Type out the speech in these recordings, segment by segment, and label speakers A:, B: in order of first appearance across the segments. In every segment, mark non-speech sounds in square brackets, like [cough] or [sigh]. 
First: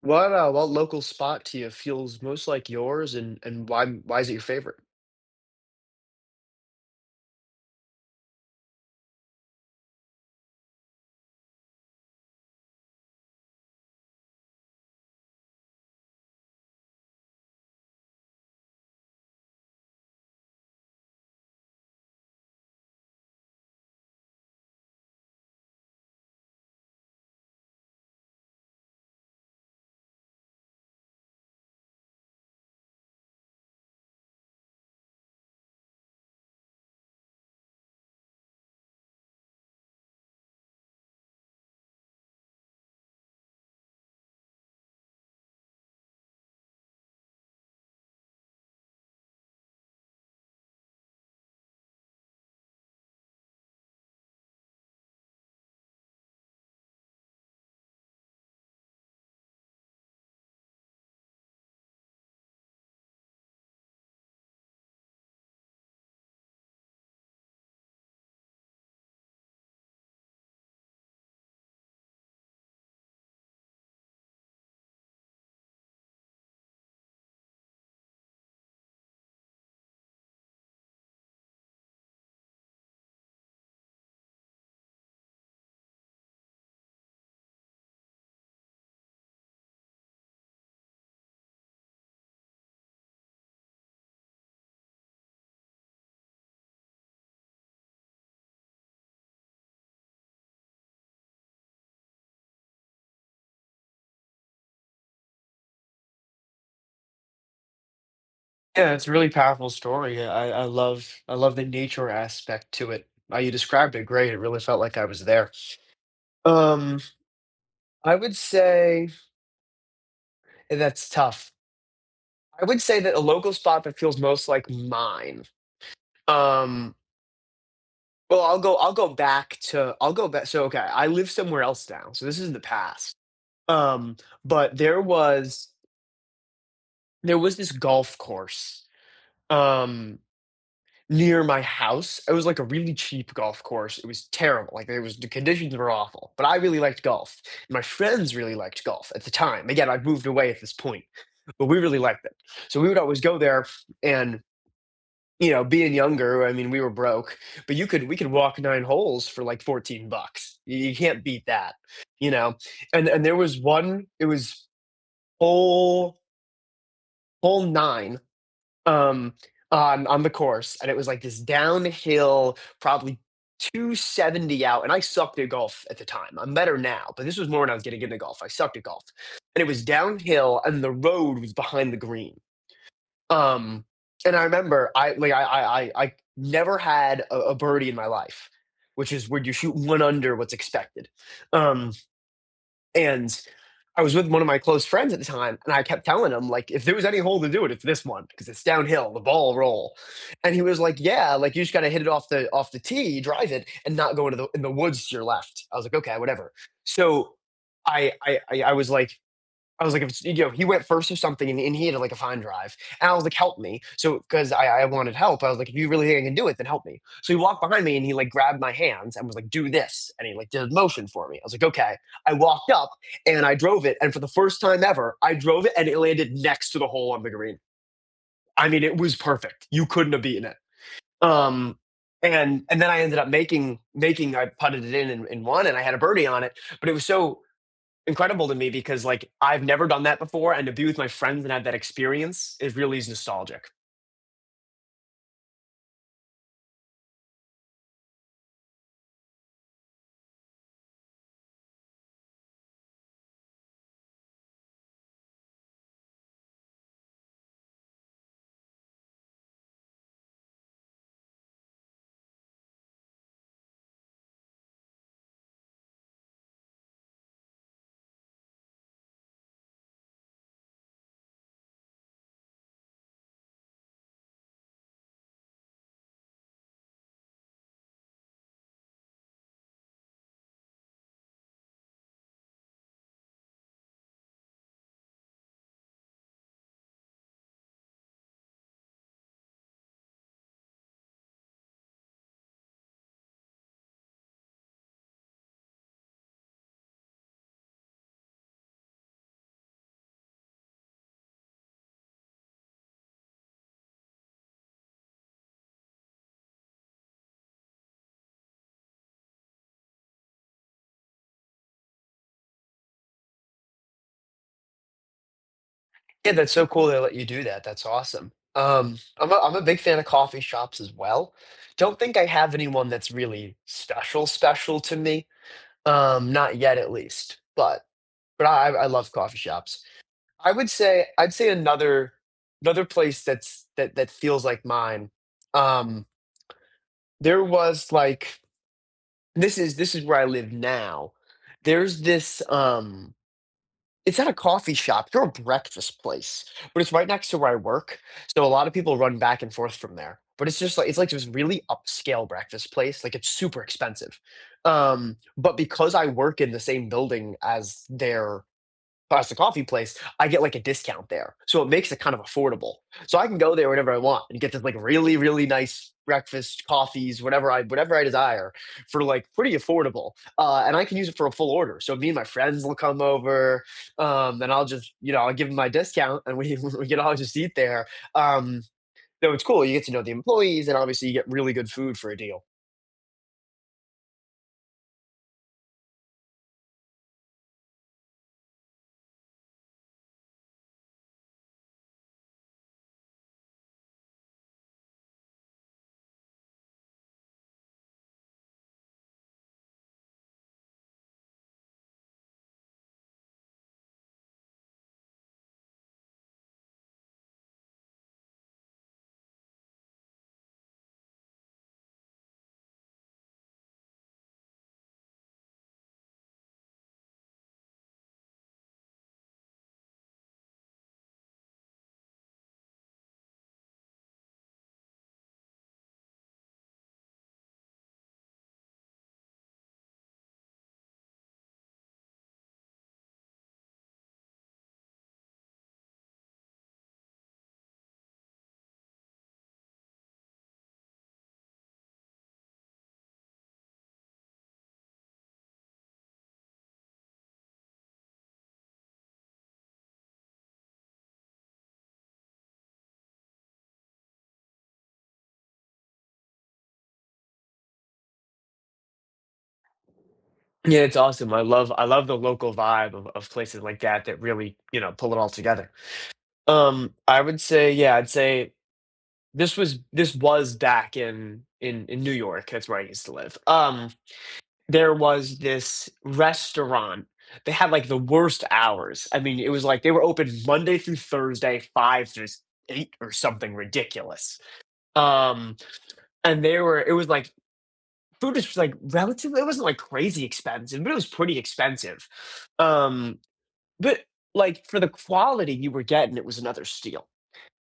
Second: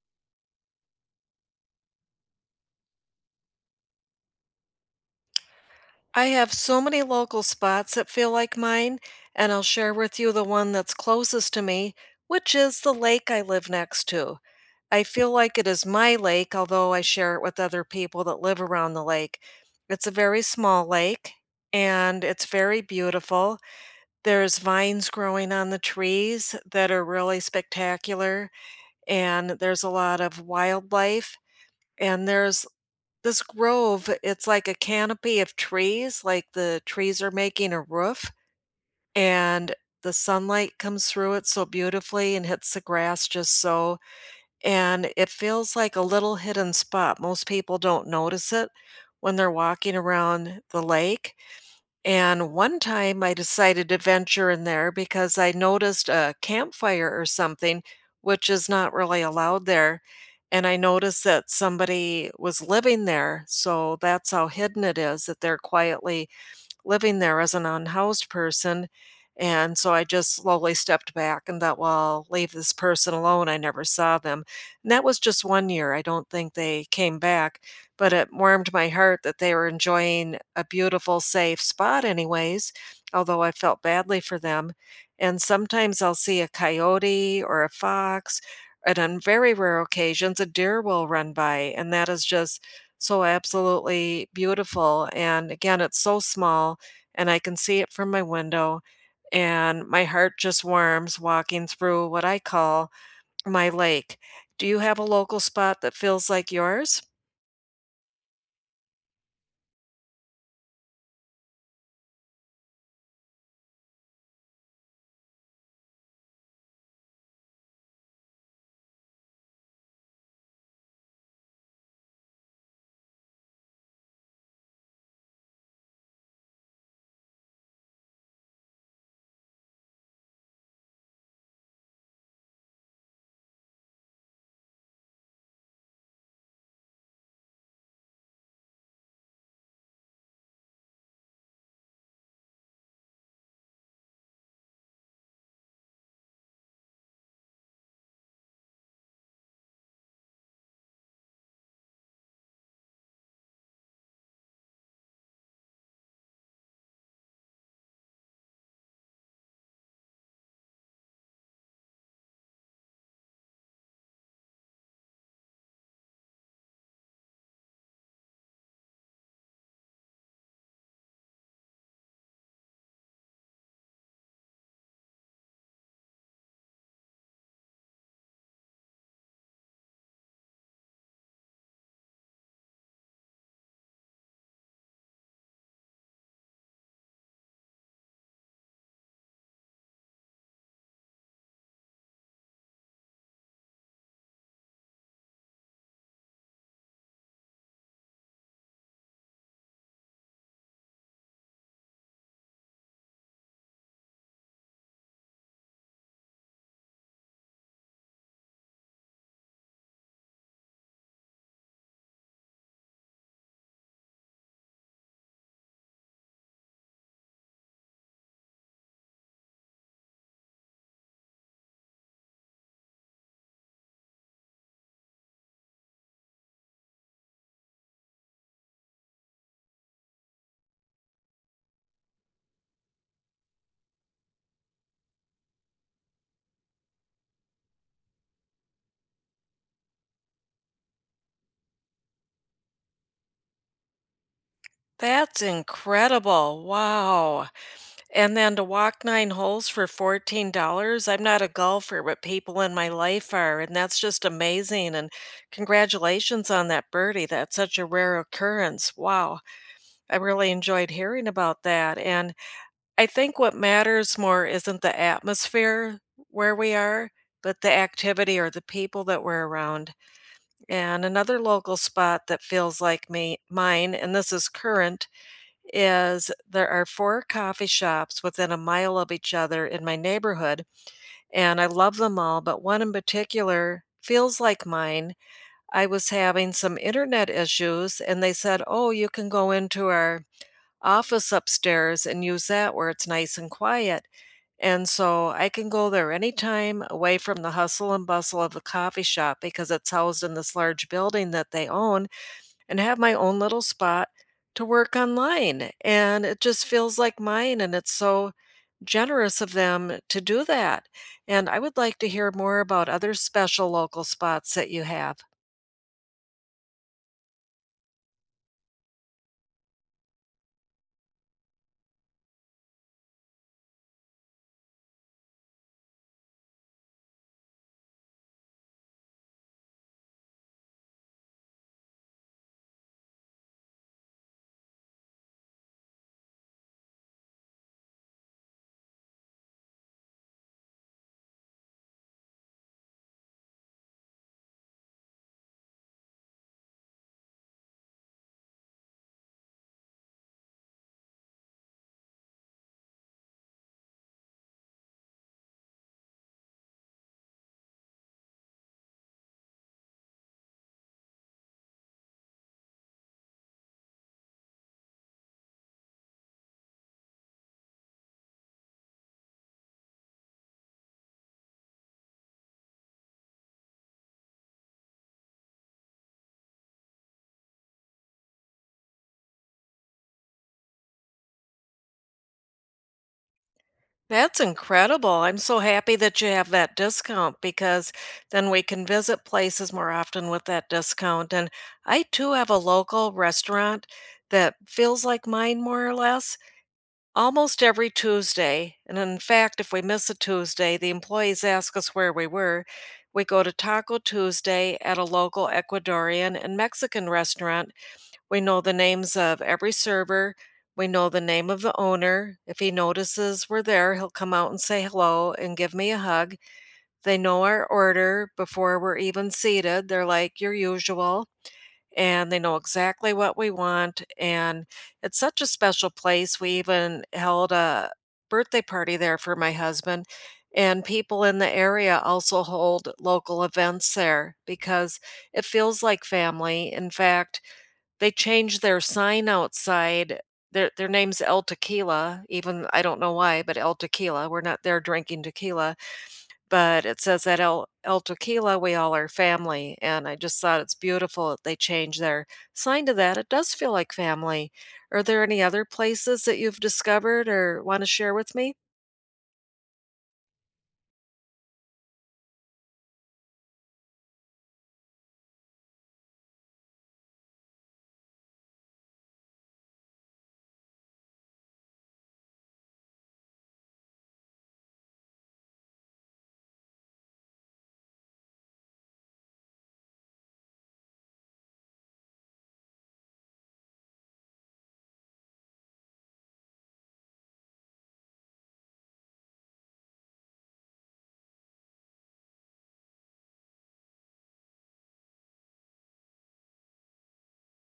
A: What local spot to you feels most like yours, and why is it your favorite?
B: I have so many local spots that feel like mine, and I'll share with you the one that's closest to me, which is the lake I live next to. I feel like it is my lake, although I share it with other people that live around the lake. It's a very small lake and it's very beautiful. There's vines growing on the trees that are really spectacular, and there's a lot of wildlife, and there's this grove, it's like a canopy of trees, like the trees are making a roof, and the sunlight comes through it so beautifully and hits the grass just so, and it feels like a little hidden spot. Most people don't notice it when they're walking around the lake, and one time I decided to venture in there because I noticed a campfire or something, which is not really allowed there. And I noticed that somebody was living there. So that's how hidden it is that they're quietly living there as an unhoused person, and so I just slowly stepped back and thought, "Well, leave this person alone." I never saw them, and that was just 1 year, I don't think they came back, but it warmed my heart that they were enjoying a beautiful, safe spot anyways, although I felt badly for them, and sometimes I'll see a coyote or a fox, and on very rare occasions, a deer will run by, and that is just so absolutely beautiful, and again, it's so small, and I can see it from my window, and my heart just warms walking through what I call my lake. Do you have a local spot that feels like yours?
A: Yeah, it's a really powerful story. Yeah, I love the nature aspect to it. You described it great. It really felt like I was there. Um, I would say that's tough. I would say that a local spot that feels most like mine. Um, well, I'll go back. So okay, I live somewhere else now. So this is in the past. Um, but there was this golf course. Um, Near my house. It was like a really cheap golf course. It was terrible. Like it was the conditions were awful. But I really liked golf. My friends really liked golf at the time. Again, I've moved away at this point, but we really liked it. So we would always go there and you know, being younger, I mean, we were broke, but you could we could walk nine holes for like 14 bucks. You can't beat that, you know. And there was one, it was hole hole nine um on the course, and it was like this downhill probably 270 out, and I sucked at golf at the time. I'm better now, but this was more when I was getting into golf. I sucked at golf, and it was downhill, and the road was behind the green. um and I remember I like I never had a birdie in my life, which is where you shoot one under what's expected. um and I was with one of my close friends at the time, and I kept telling him, like, if there was any hole to do it, it's this one because it's downhill, the ball roll. And he was like, Yeah, like you just gotta hit it off the tee, drive it, and not go into the in the woods to your left. I was like, okay, whatever. So I I I I was like, I was like, if you know, he went first or something, and he had, like, a fine drive, and I was like, "Help me." So because I wanted help, I was like, "If you really think I can do it, then help me." So he walked behind me, and he, like, grabbed my hands and was like, "Do this," and he, like, did a motion for me. I was like, "Okay." I walked up, and I drove it, and for the first time ever, I drove it, and it landed next to the hole on the green. I mean, it was perfect. You couldn't have beaten it. Um, and then I ended up making I putted it in and won, and I had a birdie on it, but it was so incredible to me because like I've never done that before, and to be with my friends and have that experience is really is nostalgic.
B: That's incredible. Wow. And then to walk 9 holes for $14, I'm not a golfer, but people in my life are, and that's just amazing, and congratulations on that birdie. That's such a rare occurrence. Wow. I really enjoyed hearing about that, and I think what matters more isn't the atmosphere where we are, but the activity or the people that we're around. And another local spot that feels like me mine, and this is current, is there are 4 coffee shops within a mile of each other in my neighborhood, and I love them all, but one in particular feels like mine. I was having some internet issues, and they said, "Oh, you can go into our office upstairs and use that where it's nice and quiet." And so I can go there anytime away from the hustle and bustle of a coffee shop because it's housed in this large building that they own and have my own little spot to work online. And it just feels like mine. And it's so generous of them to do that. And I would like to hear more about other special local spots that you have.
A: Yeah, that's so cool they let you do that. That's awesome. I'm a big fan of coffee shops as well. Don't think I have anyone that's really special to me. Not yet at least, but I love coffee shops. I'd say another place that's that feels like mine. Um, there was like this is where I live now. There's this, it's not a coffee shop, they're a breakfast place, but it's right next to where I work, so a lot of people run back and forth from there. But it's just like it's like this really upscale breakfast place, like, it's super expensive. But because I work in the same building as their pasta coffee place, I get like a discount there. So it makes it kind of affordable. So I can go there whenever I want and get this like really, really nice breakfast, coffees, whatever I desire for like pretty affordable. And I can use it for a full order. So me and my friends will come over and I'll just, you know, I'll give them my discount and we, [laughs] we can all just eat there. Um, so it's cool. You get to know the employees and obviously you get really good food for a deal.
B: That's incredible. I'm so happy that you have that discount because then we can visit places more often with that discount. And I too have a local restaurant that feels like mine more or less almost every Tuesday. And in fact, if we miss a Tuesday, the employees ask us where we were. We go to Taco Tuesday at a local Ecuadorian and Mexican restaurant. We know the names of every server. We know the name of the owner. If he notices we're there, he'll come out and say hello and give me a hug. They know our order before we're even seated. They're like, your usual. And they know exactly what we want. And it's such a special place. We even held a birthday party there for my husband. And people in the area also hold local events there because it feels like family. In fact, they changed their sign outside. Their name's El Tequila. Even I don't know why, but El Tequila, we're not there drinking tequila, but it says that El Tequila, we all are family, and I just thought it's beautiful that they changed their sign to that. It does feel like family. Are there any other places that you've discovered or wanna share with me?
A: Yeah, it's awesome. I love the local vibe of places like that that really, you know, pull it all together. I would say yeah, I'd say this was back in in New York. That's where I used to live. There was this restaurant, they had, like, the worst hours. I mean, it was like they were open Monday through Thursday, 5 to s 8 or something ridiculous. Um, and they were it was like food was, like, relatively it wasn't, like, crazy expensive, but it was pretty expensive. Um, but, like, for the quality you were getting, it was another steal.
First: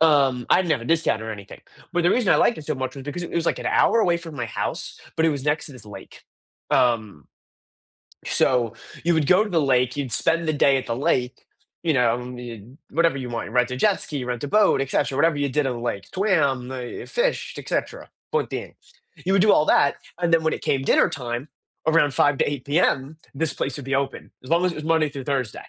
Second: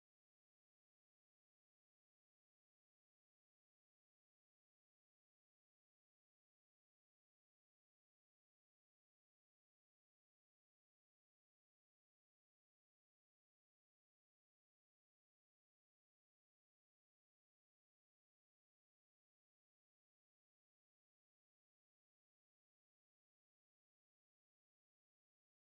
A: I didn't have a discount or anything, but the reason I liked it so much was because it was, like, an hour away from my house, but it was next to this lake. Um, so you would go to the lake, you'd spend the day at the lake, you know, you'd whatever you want. You rent a jet ski, rent a boat, etcetera, whatever you did on the lake, swam, fished, etcetera, point being. You would do all that, and then when it came dinner time, around 5 to 8 p.m., this place would be open, as long as it was Monday through Thursday.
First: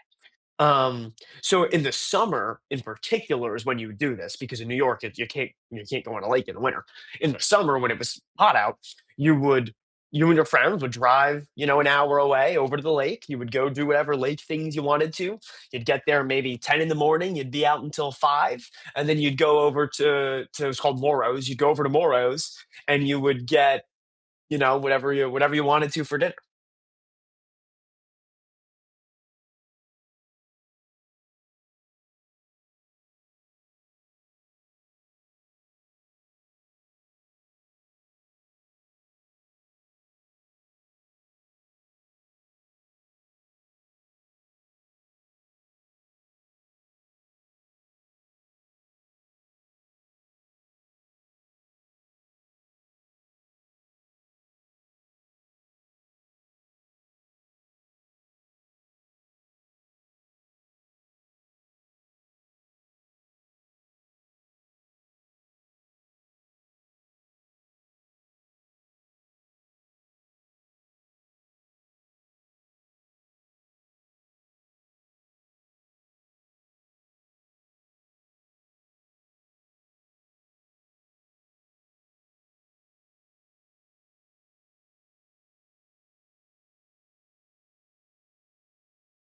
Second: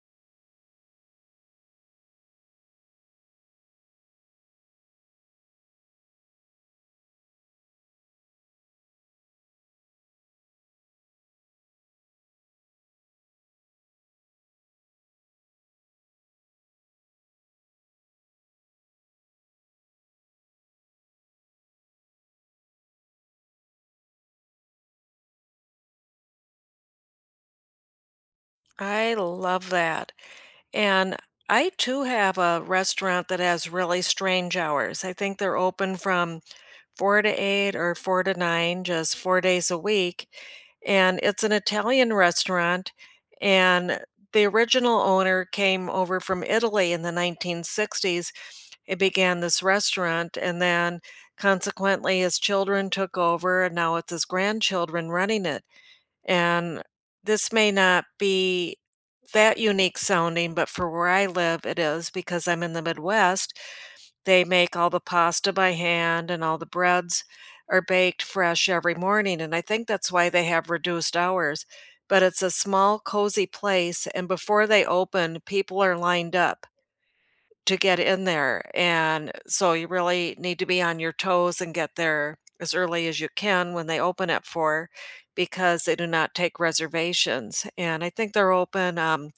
A: Um, so in the summer, in particular, is when you would do this because in New York, you can't go on a lake in the winter. In the summer, when it was hot out, you would you and your friends would drive, you know, an hour away over to the lake. You would go do whatever lake things you wanted to. You'd get there maybe ten in the morning. You'd be out until five, and then you'd go over to it's called Moro's. You'd go over to Moro's, and you would get, you know, whatever you wanted to for dinner.
B: I love that, and I too have a restaurant that has really strange hours. I think they're open from 4 to 8 or 4 to 9, just 4 days a week, and it's an Italian restaurant, and the original owner came over from Italy in the 1960s. It began this restaurant, and then consequently his children took over, and now it's his grandchildren running it, and this may not be that unique sounding, but for where I live, it is because I'm in the Midwest. They make all the pasta by hand and all the breads are baked fresh every morning, and I think that's why they have reduced hours. But it's a small, cozy place, and before they open, people are lined up to get in there, and so you really need to be on your toes and get there as early as you can when they open at 4 because they do not take reservations, and I think they're open,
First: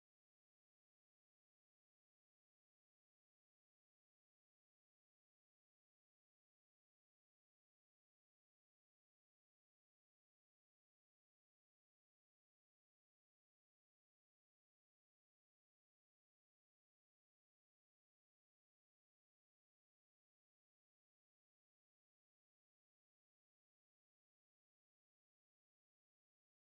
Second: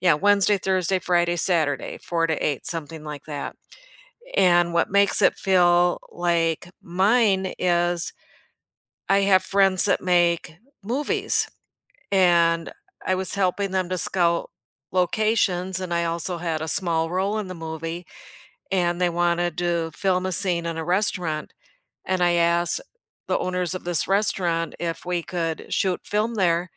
B: yeah, Wednesday, Thursday, Friday, Saturday, 4 to 8, something like that. And what makes it feel like mine is I have friends that make movies, and I was helping them to scout locations, and I also had a small role in the movie and they wanted to film a scene in a restaurant. And I asked the owners of this restaurant if we could shoot film there.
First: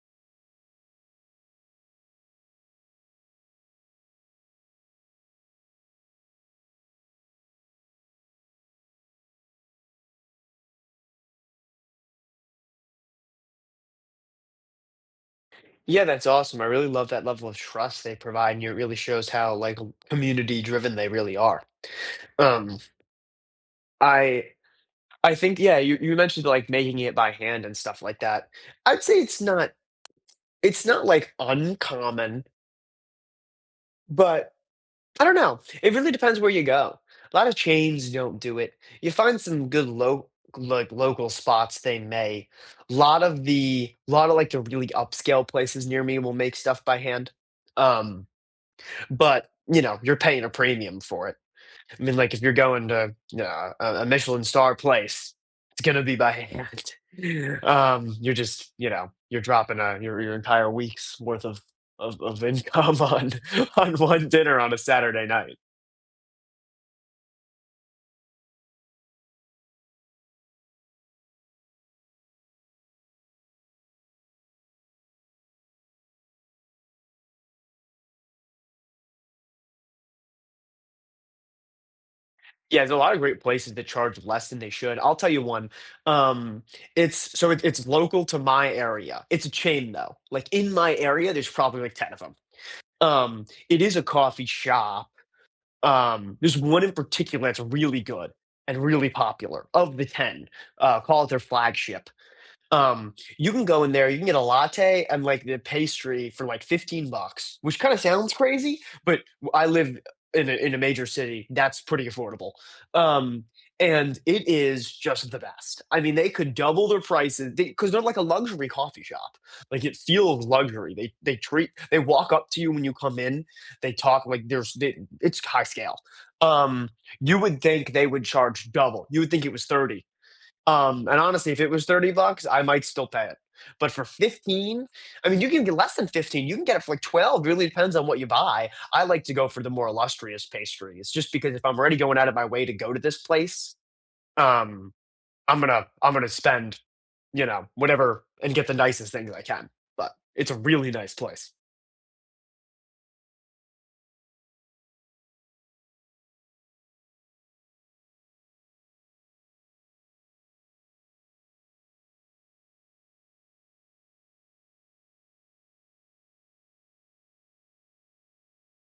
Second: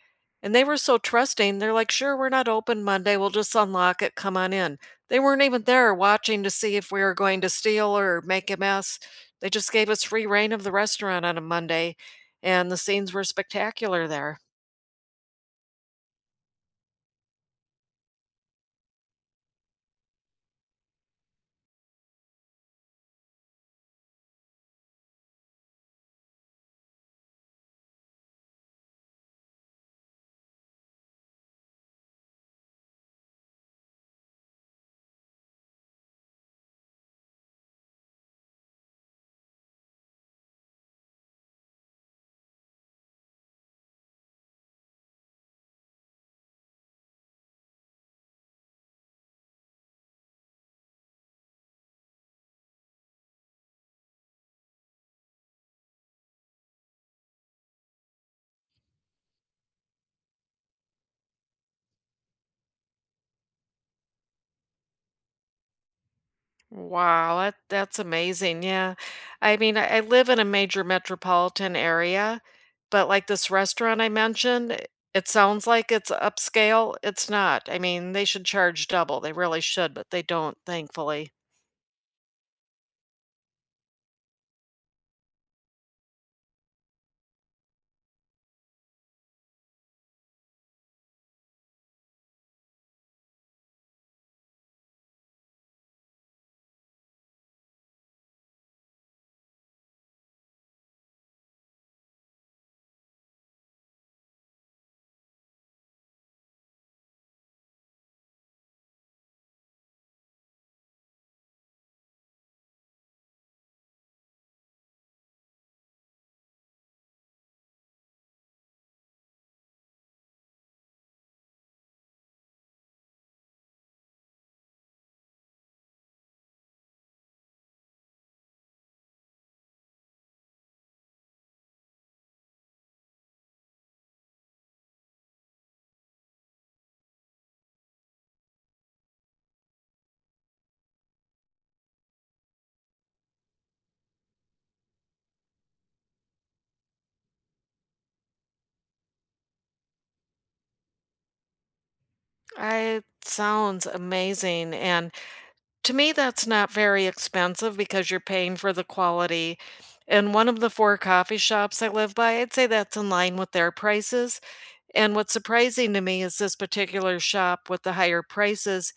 B: And they were so trusting. They're like, sure, we're not open Monday. We'll just unlock it. Come on in. They weren't even there watching to see if we were going to steal or make a mess. They just gave us free reign of the restaurant on a Monday, and the scenes were spectacular there.
A: Yeah, that's awesome. I really love that level of trust they provide, and it really shows how like community driven they really are. Um, I I think yeah, you mentioned like making it by hand and stuff like that. I'd say it's not like uncommon, but I don't know. It really depends where you go. A lot of chains don't do it. You find some good low like local spots they may. A lot of the lot of like the really upscale places near me will make stuff by hand. Um but you know you're paying a premium for it. I mean, like, if you're going to a michelin star place, it's going to be by hand. [laughs] You're just, you know, you're dropping a your entire week's worth of of income [laughs] on one dinner on a saturday night.
B: Wow, that's amazing. Yeah. I mean, I live in a major metropolitan area, but like this restaurant I mentioned, it sounds like it's upscale. It's not. I mean, they should charge double. They really should, but they don't, thankfully.
A: Yeah, there's a lot of great places that charge less than they should. I'll tell you one. um it's so it's local to my area. It's a chain though, like in my area there's probably like 10 of them. It is a coffee shop. There's one in particular that's really good and really popular of the 10. Call it their flagship. You can go in there, you can get a latte and like the pastry for like 15 bucks, which kind of sounds crazy, but I live in a major city. That's pretty affordable. Um, and it is just the best. I mean, they could double their prices because they're like a luxury coffee shop. Like it feels luxury. They walk up to you when you come in. They talk like there's they, it's high scale. Um, you would think they would charge double. You would think it was 30, and honestly, if it was 30 bucks, I might still pay it. But for 15, I mean, you can get less than 15. You can get it for like 12. Really depends on what you buy. I like to go for the more illustrious pastries just because if I'm already going out of my way to go to this place, um, I'm gonna spend, you know, whatever and get the nicest things I can. But it's a really nice place.
B: I sounds amazing. And to me, that's not very expensive because you're paying for the quality. And one of the four coffee shops I live by, I'd say that's in line with their prices. And what's surprising to me is this particular shop with the higher prices,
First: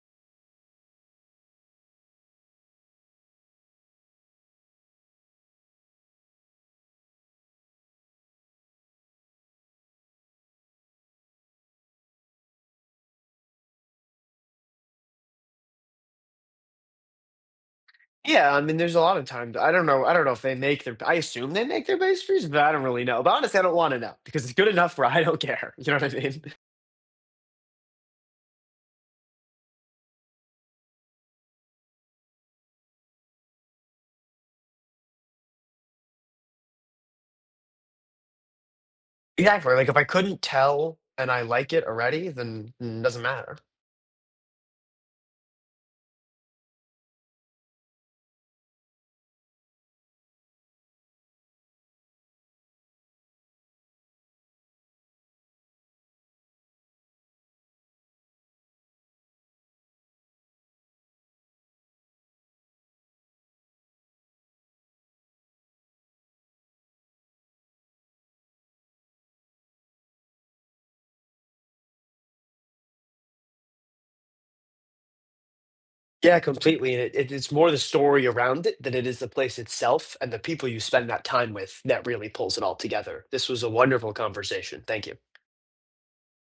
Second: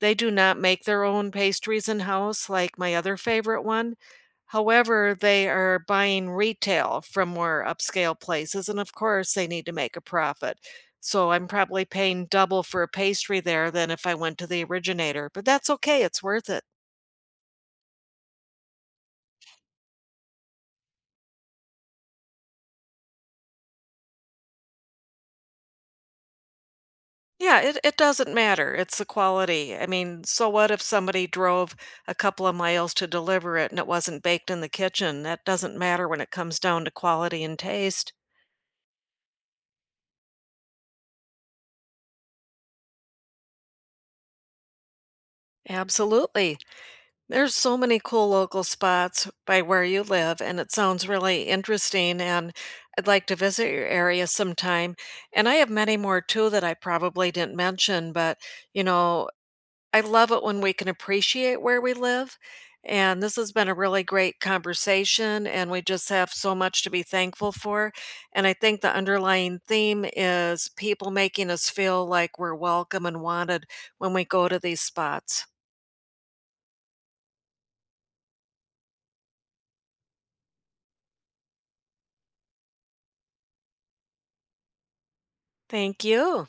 B: they do not make their own pastries in-house like my other favorite one. However, they are buying retail from more upscale places, and of course, they need to make a profit. So I'm probably paying double for a pastry there than if I went to the originator, but that's okay, it's worth it.
A: Yeah, I mean, there's a lot of times I don't know if they make their. I assume they make their pastries, but I don't really know. But honestly, I don't want to know because it's good enough where I don't care. [laughs] You know what I mean?
B: Yeah, it doesn't matter, it's the quality. I mean, so what if somebody drove a couple of miles to deliver it and it wasn't baked in the kitchen? That doesn't matter when it comes down to quality and taste.
A: Exactly, like, if I couldn't tell and I like it already, then it doesn't matter.
B: Absolutely. There's so many cool local spots by where you live, and it sounds really interesting. And I'd like to visit your area sometime. And I have many more too that I probably didn't mention, but you know, I love it when we can appreciate where we live, and this has been a really great conversation, and we just have so much to be thankful for, and I think the underlying theme is people making us feel like we're welcome and wanted when we go to these spots.
A: Yeah, completely, and it's more the story around it than it is the place itself and the people you spend that time with that really pulls it all together. This was a wonderful conversation, thank you.
B: Thank you.